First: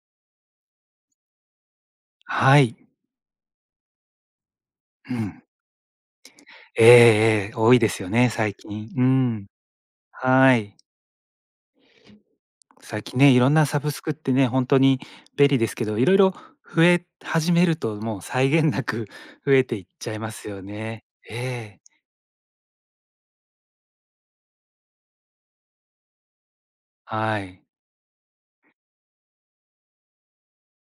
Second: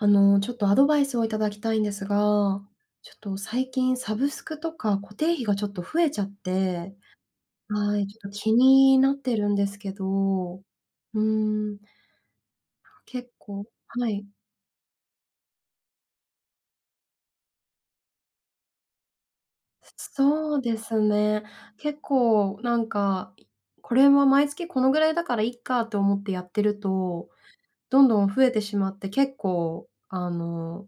あの、ちょっとアドバイスをいただきたいんですが、はい。ちょっと、最近サブスクとか固う定ん。費がちょっと増えちゃっええて。ええ。多いではすい、よちょね、っと、気最近。にうなってん。るんですけど、はうい。ーん。最近結ね、色ん構なサブスはクっい。てね、ほんとに便利ですけど、色々増え始めると、もう、際限なく増えていっちゃいますそうよですね。ね。ええ。結構、なんか、これは毎月このぐらいだからいっかって思ってやってると、はい。どんどん増えてしまって結構、あの、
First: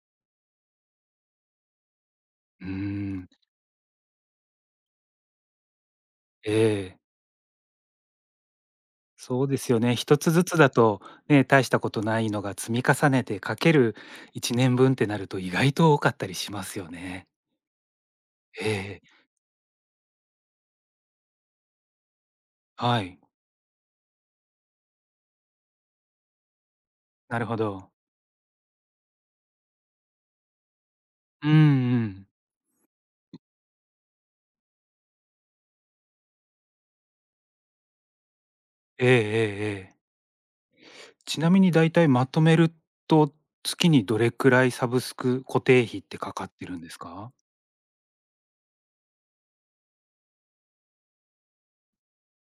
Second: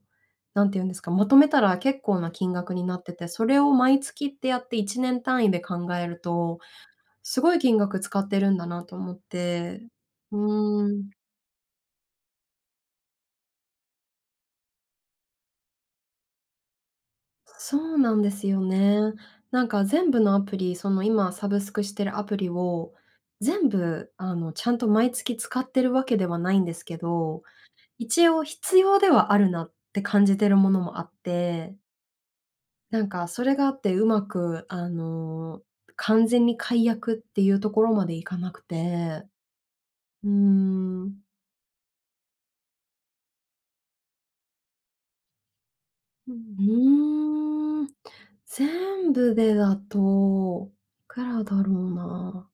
なんていうんですか、求めたら結構な金うー額になってて、ん。それを毎月ってやって1年単位で考えるえと、え。すごい金額使ってるんだなと思っそうですよて。ね。1つうずつだーと、ん。ね、たいしたことないのが積み重ねて、掛ける1年分ってなると意外と多かったりしますよね。そうなんですよえね。え。なんか、全部のアプリ、その、今サブスクしてるアプリを、はい。全部、あの、ちゃんと毎月使ってるわけではないんですけなど、るほど。一応必要ではあるなって感じてるものもあっうんて。うん。なんかそれがあって、うまく、あの、完全に解約っていうところまでいかなくええて。ええええ。うーん。ちなみに大体まとめると、月にどれくらいサブスク、固定費ってうかかってるんですか？ん、うーん、全部でだと、くらだろうな。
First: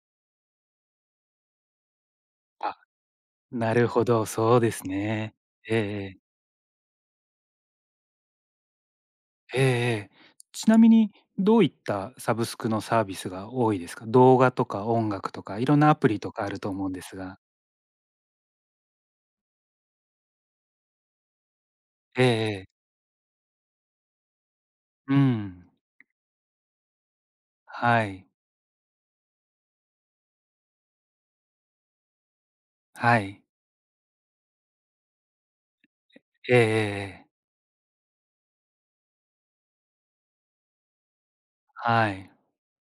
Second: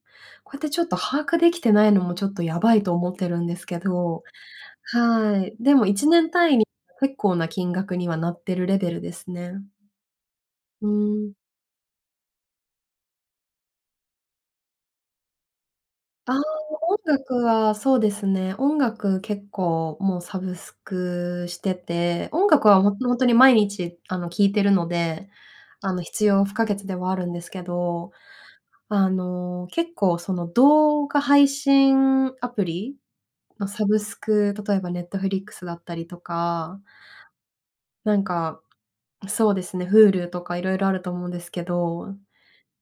こうやってちょっと把握できてないのも、ちょっと、やばあ、いと思ってるんですなけるほど。ど、そうですね。はい、でええもいえちねえ。ん単位に結構な金額にはなってるレベルですえね。えええ。ちなうみにん。どういったサブスクのサービスが多いですか？動画とか音楽とかいろんなアプリあとあ、かあると思うん音です楽が。はそうですね、音楽、結構、も、サブスクしてええて、音楽ええ。はほほんとに毎日、あの、聴いてるのうで、ん。あの、必要不可欠ではあるんですけはど、い。あの、結構、その、動画配信アプリはい。のサブスク、例えば Netflix だったりとええええか。ええ。なんか、そうですね、Hulu とかいろいろあると思うんですけはど、い。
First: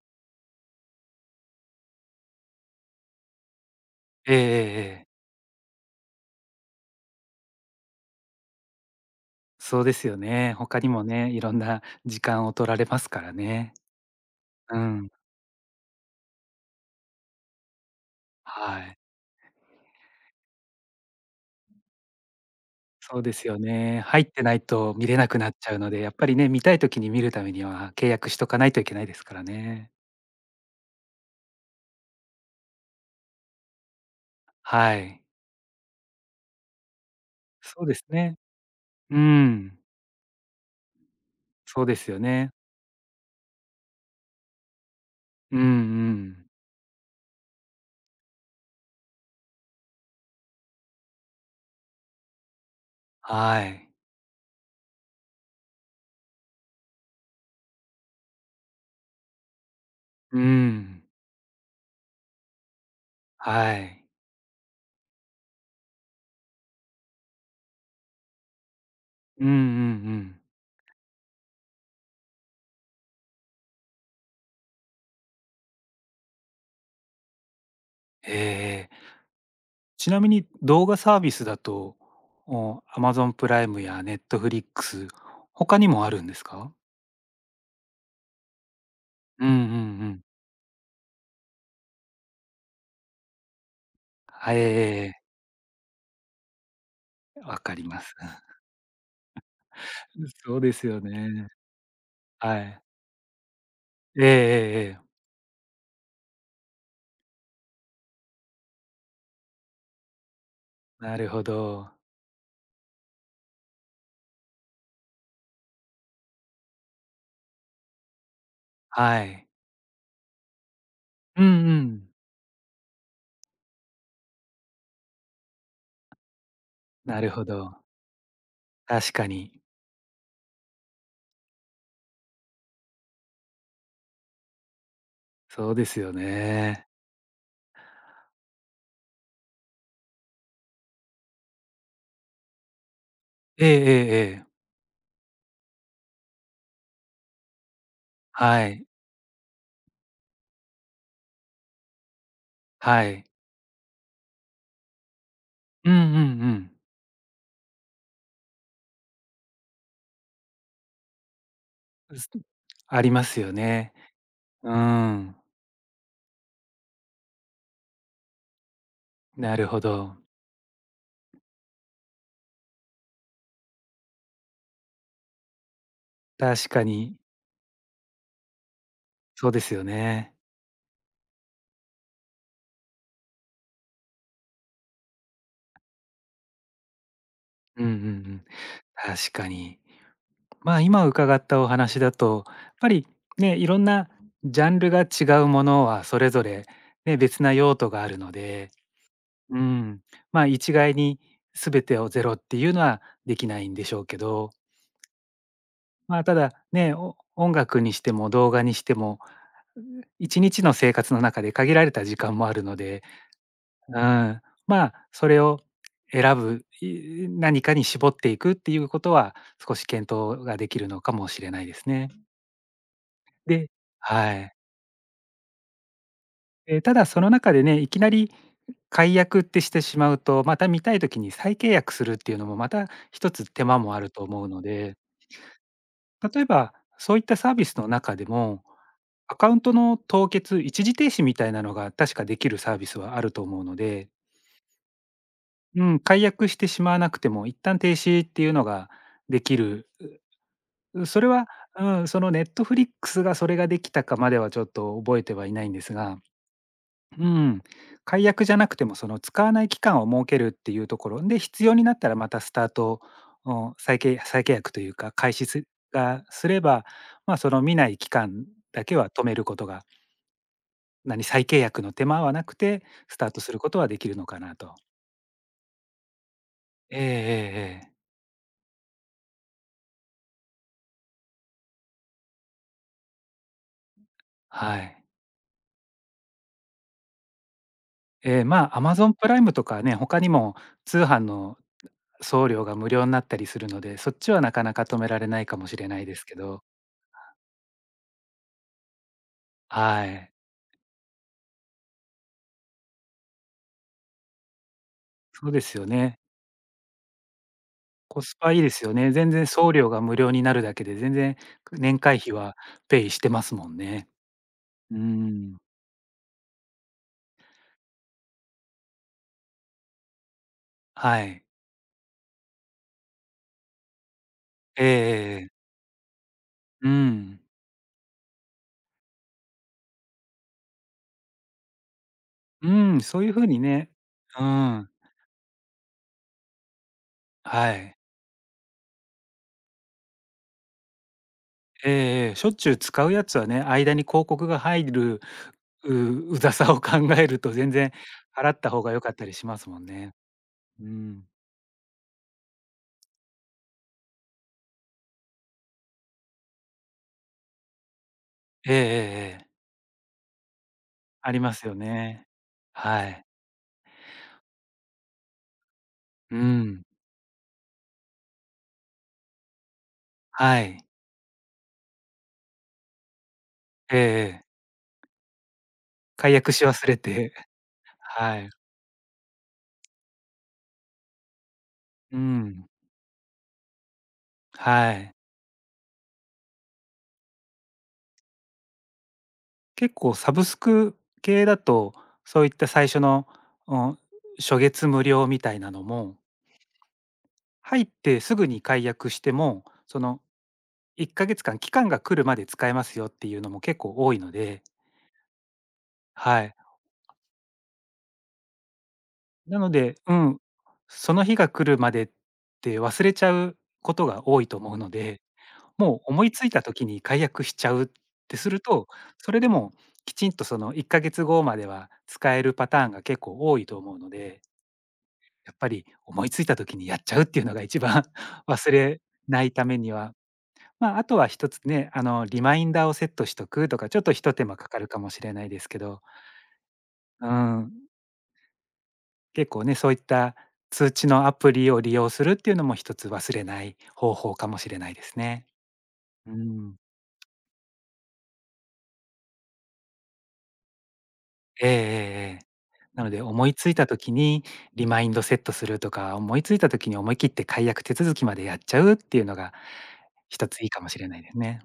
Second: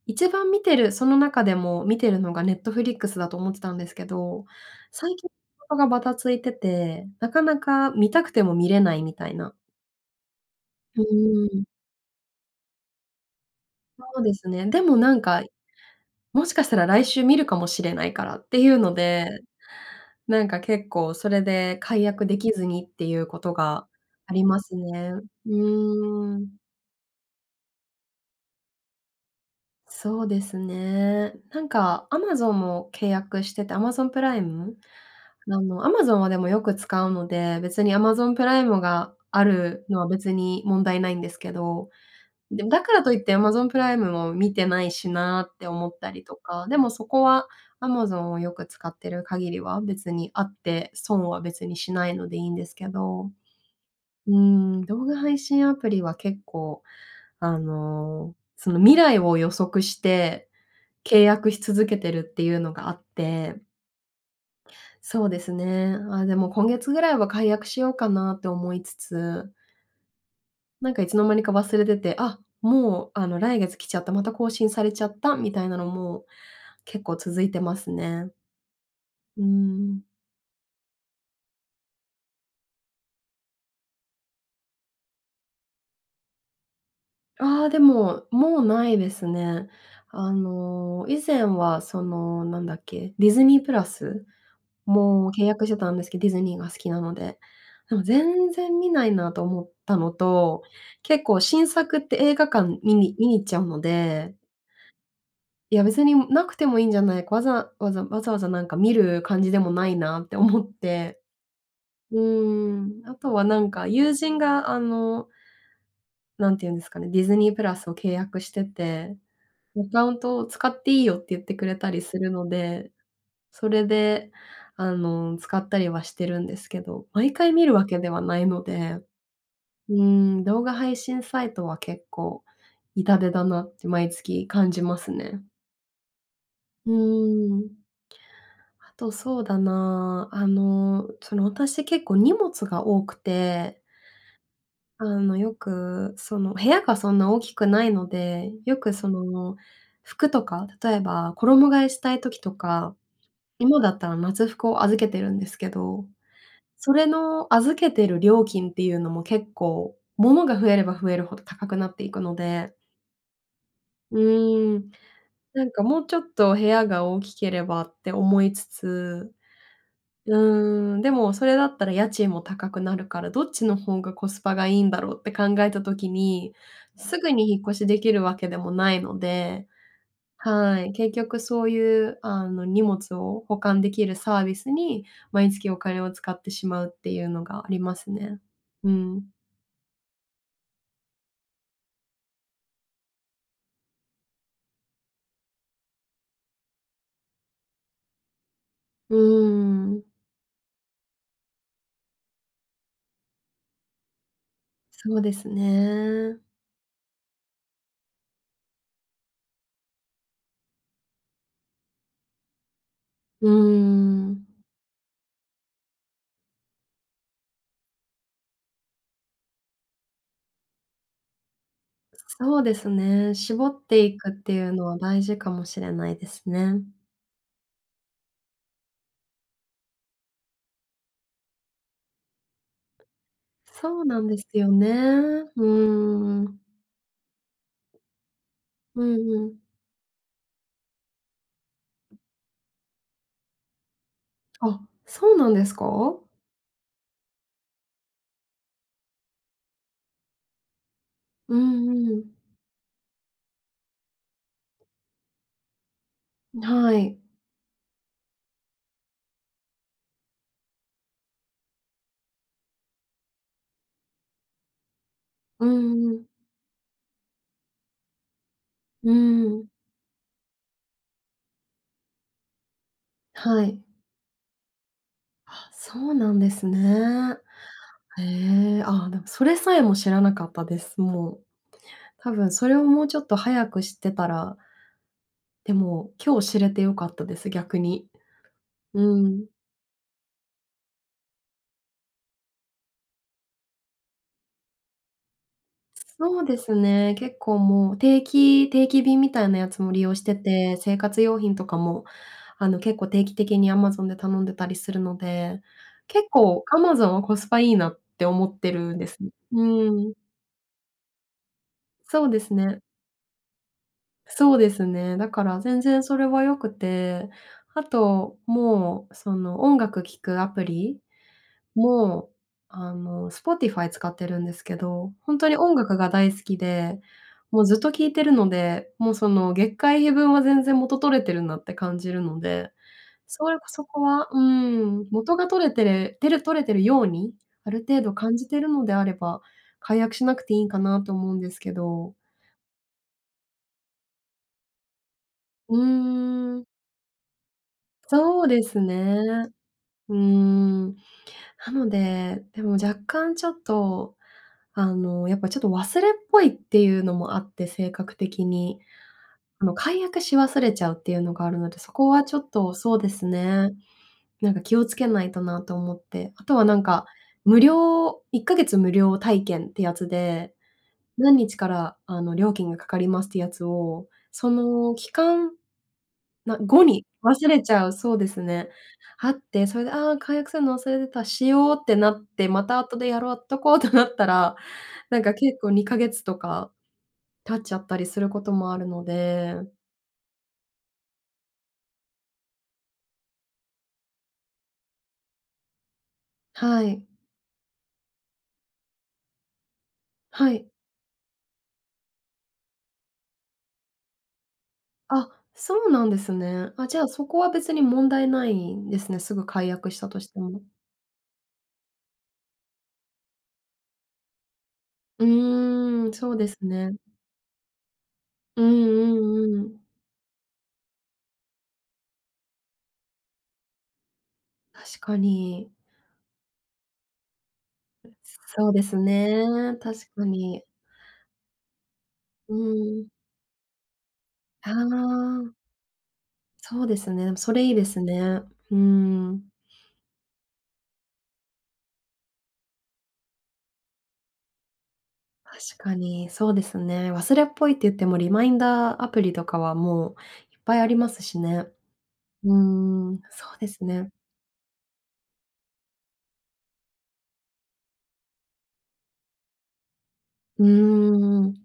一番見てるその中でも見てるのが Netflix だと思ってたんですけえええど、えええ。さいき、が、ま、ばたついてて、なかなか見たくても見れないみたいな。そうですよね。他にうもね、いーろんん。な時間を取られますからね。そうですね、うでも、ん。なんか、もしかしたら来週見るかもしれないからっていうはのい。で、なんか、結構それで解約できずにっていそううでこすとよがね。入っあてりなまいすと見ね。れなくなうっちゃうので、やっぱりーね、ん。見たい時に見るためには契約しとかないといけないですからね。そうですね。なんか Amazon も契約してて、Amazon プライム。はい。あの、Amazon はでもよく使うので、別そうにです Amazon ね。プライムがうあん。るのは別に問題ないんですけそうど、ですよね。でも「だからといって、Amazon プライムを見てないしな」うっんうて思ったりとん。か、でもそこは Amazon をよく使ってる限りは別にあって、損は別にしないのでいいんですけど。はい。うーん、動画配信アプリは結構、あの、その、未来を予測しうて、ん。契約し続けてるっていうのがあって。はい。そうですね。あ、でも、今月ぐらいは解約しようかなって思いつうんうつ。んうん。なんか、いつの間にか忘れてて、あ、もう、あの、来月来ちゃった、また更新されちゃったみたいなのも結構続いてますね。ええ。うーん。ちなみに動画サービスだと、もう、Amazon プライムや Netflix、他にもあるんですか？ああ、でも、もうないですうんうね。んうん。あの、以前はその何だっけ？ディズニープラスは、ええええええ。も契約してたんですけ、ディズニーが好きなので。わかりでまもす。全然見ないなと思ったのそうと、ですよね。結構 新作って映画は館い。見に見に行っちゃうのええでええええ。いや、別に無くてもいいんじゃない、わざわざわざわざなんか見る感じでもないなって思っなてるほど。うーん。あとはなんか、友人があの、なんて言うんですかね、ディズニープラスを契約してはて、い。アカウントを使っていいよって言っうんてくうれたりん。するので、それで、あの使ったりはしてるんですけど、なる毎ほ回見るど。わけではないので確かに。うーん、動画配信サイトは、結構痛手だなって毎月感じますね。そうですよね。うーん。あと、そうだなあ。あの、その、私、結構荷物が多くえええて、えええ。あの、よく、その部屋がそんな大きくないので、はよい。く、その、服とか例えば、衣替えしたい時とか、はい。今だったら夏服を預けてるんですけうんうんど、うん。それの預けてる料金っていうのも、結構物が増えれば、増えるほど高くなっていう、くすのんでありますよね。ううーん、ーん。なんか、もうちょっと部屋が大きければって思いつつなるほど。うーん。でも、それだったら家賃も高くなるから、どっちの方がコスパがいいんだろうって考えた時に、確かに。すぐに引っ越しできるわけでもないのそうでですよね。はい。結局そういう、あの荷物を保管出来るサービスに、毎月お金を使ってしまうっていうのがありうんうんまうすね。ん。うん確かに。まあ、今伺ったお話だと、やっぱりね、色んなジャンルが違うものは、それぞれね、別な用途があるので、ううーーん。ん。まあ、一概に、全てをゼロって言うのは出来ないんでしょうけど。そうですま、たね。だね、音楽にしても、動画にしても、う1日の生活の中で限られた時間もあるのでうーうん。ん。まあ、それを選ぶ、い何かに絞っていくって言う事は、少し検討が出来るのかもしれないですね。そうですね、絞でっていくっはてい。いうのは大事かもしれないですね。え、ただその中でね、いきなり解約ってしてしまうと、また見たい時に再契約するっていうのも、また1つ手間もそあうるなとんで思すうのよね、でうー例えん。ば、そういったサービスの中でも、うん、アカうウンん。トの凍結、一時停止みたいなのが、確か出来るサービスはあると思うのであ、そうなんですうん、か？解約してしまわなくても、一旦停止っていうのが出来る、うそれは、ううん、んうそのん。Netflix が、それが出来たかまでは、ちょっと覚えてはいないんですが。ん、はうい。ーん、解約じゃなくても、その使わない期間を設けるっていうところで、必要になったら、またスタート、あんさいけい再契約と言うか、開始すうんうがん。すれば、まあ、その見ない期間だけはう止める事ん。がなに再契約の手間はなくて、スタートするはい。事は出来るのかなと。あ、そうなんですえええね。えええ。へえ、あ、でも、それさえも知らなかったです、もう。多分それをもうちょっと早く知ってたら。はい。でも、今日知れてよかったです、逆に。ええ、まあ、アマうゾンプライん。ムとかね、他にも通販の送料が無料になったりするので、そっちはなかなか止められないかもしれないですけそうでど。すね、結構もう定期定期便みたいなやつも利は用しい。てて、生活用品とかも、あの、結構定期的にアマゾンで頼んでたりするのそうで、ですよね。結構アマゾンはコスパいいなっコてス思パっいいてですよるんでね。す。全然う送料がん。無料になるだけで、全然、年会そう費ですはね。ペイしてますもんね。そうですうーね、だかん。ら全然それは良くて、あと、もう、その音楽聴くアプリ？はい。も、あの、Spotify 使ってるんですけええど、ほえんええとえ。に音楽が大好きうで、ん。もうずっと聴いてるので、もう、その、月会費分は全然元取れてるなって感じるのうで、ーん、そういうそ風うよにこそね。こは、ううん。ん、元が取れてれてれ取れてるように、あはるい。程度感じてるのであれば、解約しなくていいんかなと思うんですけえど。えええ。しょっちゅう使うやつはね、間に広告が入る、うウウザーん。さを考えると、全然そう払っでたす方が良かっね。たりしますもんうね。ーうん、ん。なので、でも若干ちょっと、あの、やっぱちょっと忘れっぽいっていうのもあって、性格的えええに。えええ。あの、解約し忘れちゃうっていうあのりがあまるすのよで、そこはね。ちょっと、そうではい。すね。なんか、気をつけないとなと思って。うあとは、なんん。か、無料1か月無料体験ってやつで、はい。何日から、あの、料金がかかりますってやつええを、ええ。その期間、解約な、し後忘れにて。忘れちゃう、そうではすい。ね。あって、それで「ああ、解約するの忘れてた、しよう」ってなうって「まん。た後でやろうとこ」となったら、はい。なんか、結構2ヶ月とか、経っちゃったりすることもあるので。結構サブスク系だと、そういった最初の、お、初月無料みたいなのもはい。入ってすぐに解約しても、その、はい。1ヶ月間期間が来るまで使えますよっていうのも結構多いので。あ、そうなんですはい。ね。あ、じゃあ、そこは別に問題ないんですね、すぐな解の約で、したうとしん、ても。その日が来るまでって、忘れちゃうことが多いと思うので、うもうーん、思そいうつでいすた時ね。に解約しちゃうってするうんと、うそれでんうも、ん。きちんとその1ヶ月後までは、使えるパターンが結構多いと思うので。確かやっぱに。り思いついた時にやっちゃうっていうのが一番、そ忘うですれなね、いために確は、かに。まあ、あとは1つね、あのリうマインダーをセん。ットしとくとか、ちょっとひと手間かあかるかもしれないあ。ですけど。そうですね、うでもそれいいでん。すね。うーん。結構ね、そういった通知のアプリを利用するっていうのも1つ忘れない方法かもしれないですね。確かに、うそうでん。すね、忘れっぽいって言ってもリマインダーアプリとかはもういっぱいありますしえね。えええええ。うーなのん、で、思そいうでついすたね。時に、リマインドセットするとか、思いついた時に思い切って解約手続きまでやっちゃうっていうのが、1つういーいかもしれないですん、ね。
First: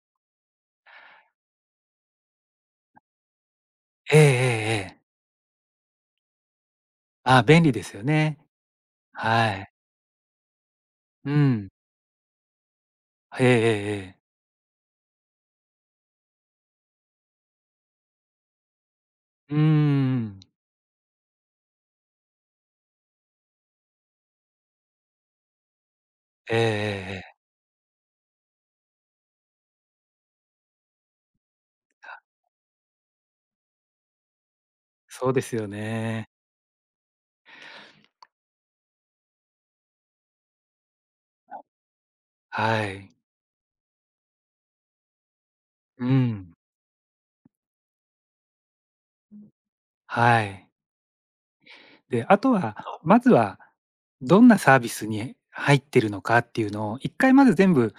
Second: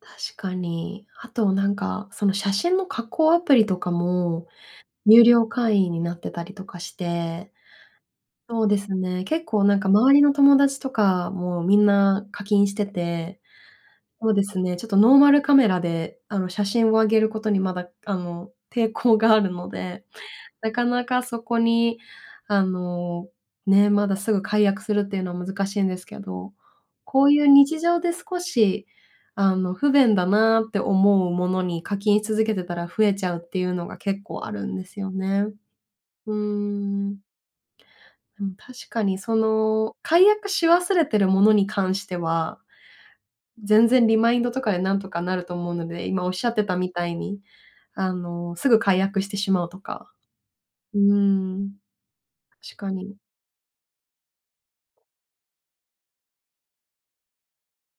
確かに。あと、なんか、その、写真の加工アプリとかええええもええ。有料会員になってたりとかしああ、て、便利ですよね。そうですね、結は構、い。なんか、周りの友達とかうも、ん。みんな課金してて。へえ、ええええ。そうですね、ちょっとノーマルカメラで、あの、写真を上げることにまだ、あの、抵抗があるうーので、ん。なかなかそこに、あの、ね、まだすぐ解約するっていうの難しいんですけど、ええええこえうえ。いう日常で少し、あの、不便だなって思うものに課金し続けてたら増えちゃうっていうのが結構あるんですよそうでね。すよね。うーん。うん、確かに、その、解約し忘れてるものに関しては、はい。全然リマインドとかでなんとかなると思うのうで、今おっしゃっん。てたみたいに、あの、すぐ解約してしまうとか、はい。うーん。で、あと確は、かに。まずは、どんなサービスに入ってるのかっていうのを1回まず全部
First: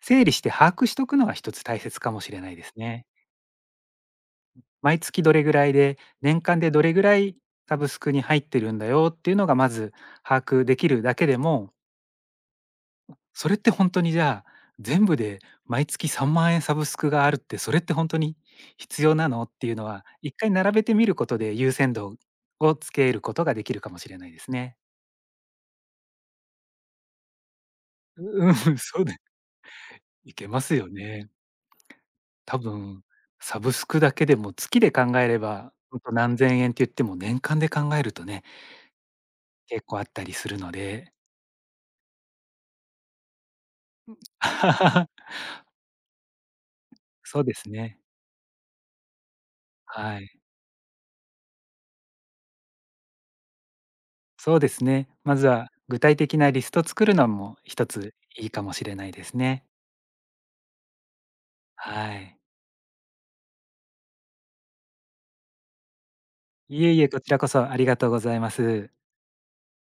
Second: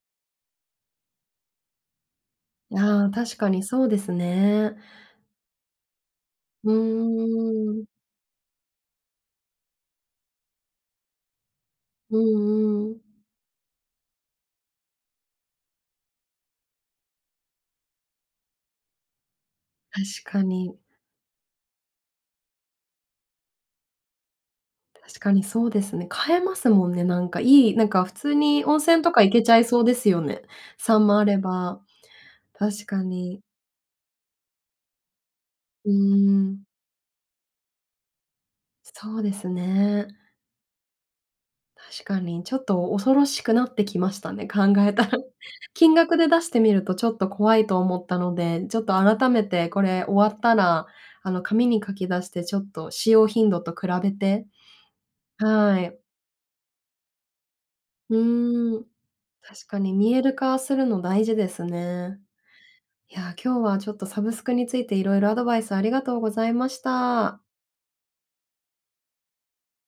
整理して把握しとくのが1つ大切かもしれないですあね。あ、確かにそうですね。毎月どれぐらいで、年間うでどれぐらいーサん。ブスクに入ってるんだよっていうのがまず、把握できるだけでもうんうん。それってほんとにじゃあ「全部で毎月3万円サブスクがあるって、それってほんとに必要なの？」っていうの確は、いっかかい並に。べてみることで優先度をつけることができるかもしれないですね。確かに、そうですね。買えますもんね、なんか、いい、なんか、普通うん、に温泉そうとでか行けちゃいそうですよいね、けますよ3万あね。れば、たぶ確かん、に。サブスクだけでも月で考えれば、うーほんと何ん。千円って言っても年間で考えるとね。そうです結構あっね。たりするので。確かに、ちょっと恐ろしくなってきましたね、考えた ら。金額で出してみるとちょっとそうで怖いすと思ね。ったので、ちょっと改めてこれは終わっい。たら、あの、紙に書き出してちょっと使用頻度と比べて、そうですね。まずはは具い。体的なリスト作るのも1つういいかもーしん、れないですね。確かに見える化するの大事ですはね。い。いや、今日はちょっとサブスクについていろいろアドバイスありがとうございましいえいえ、こちらた。こそありがとうございます。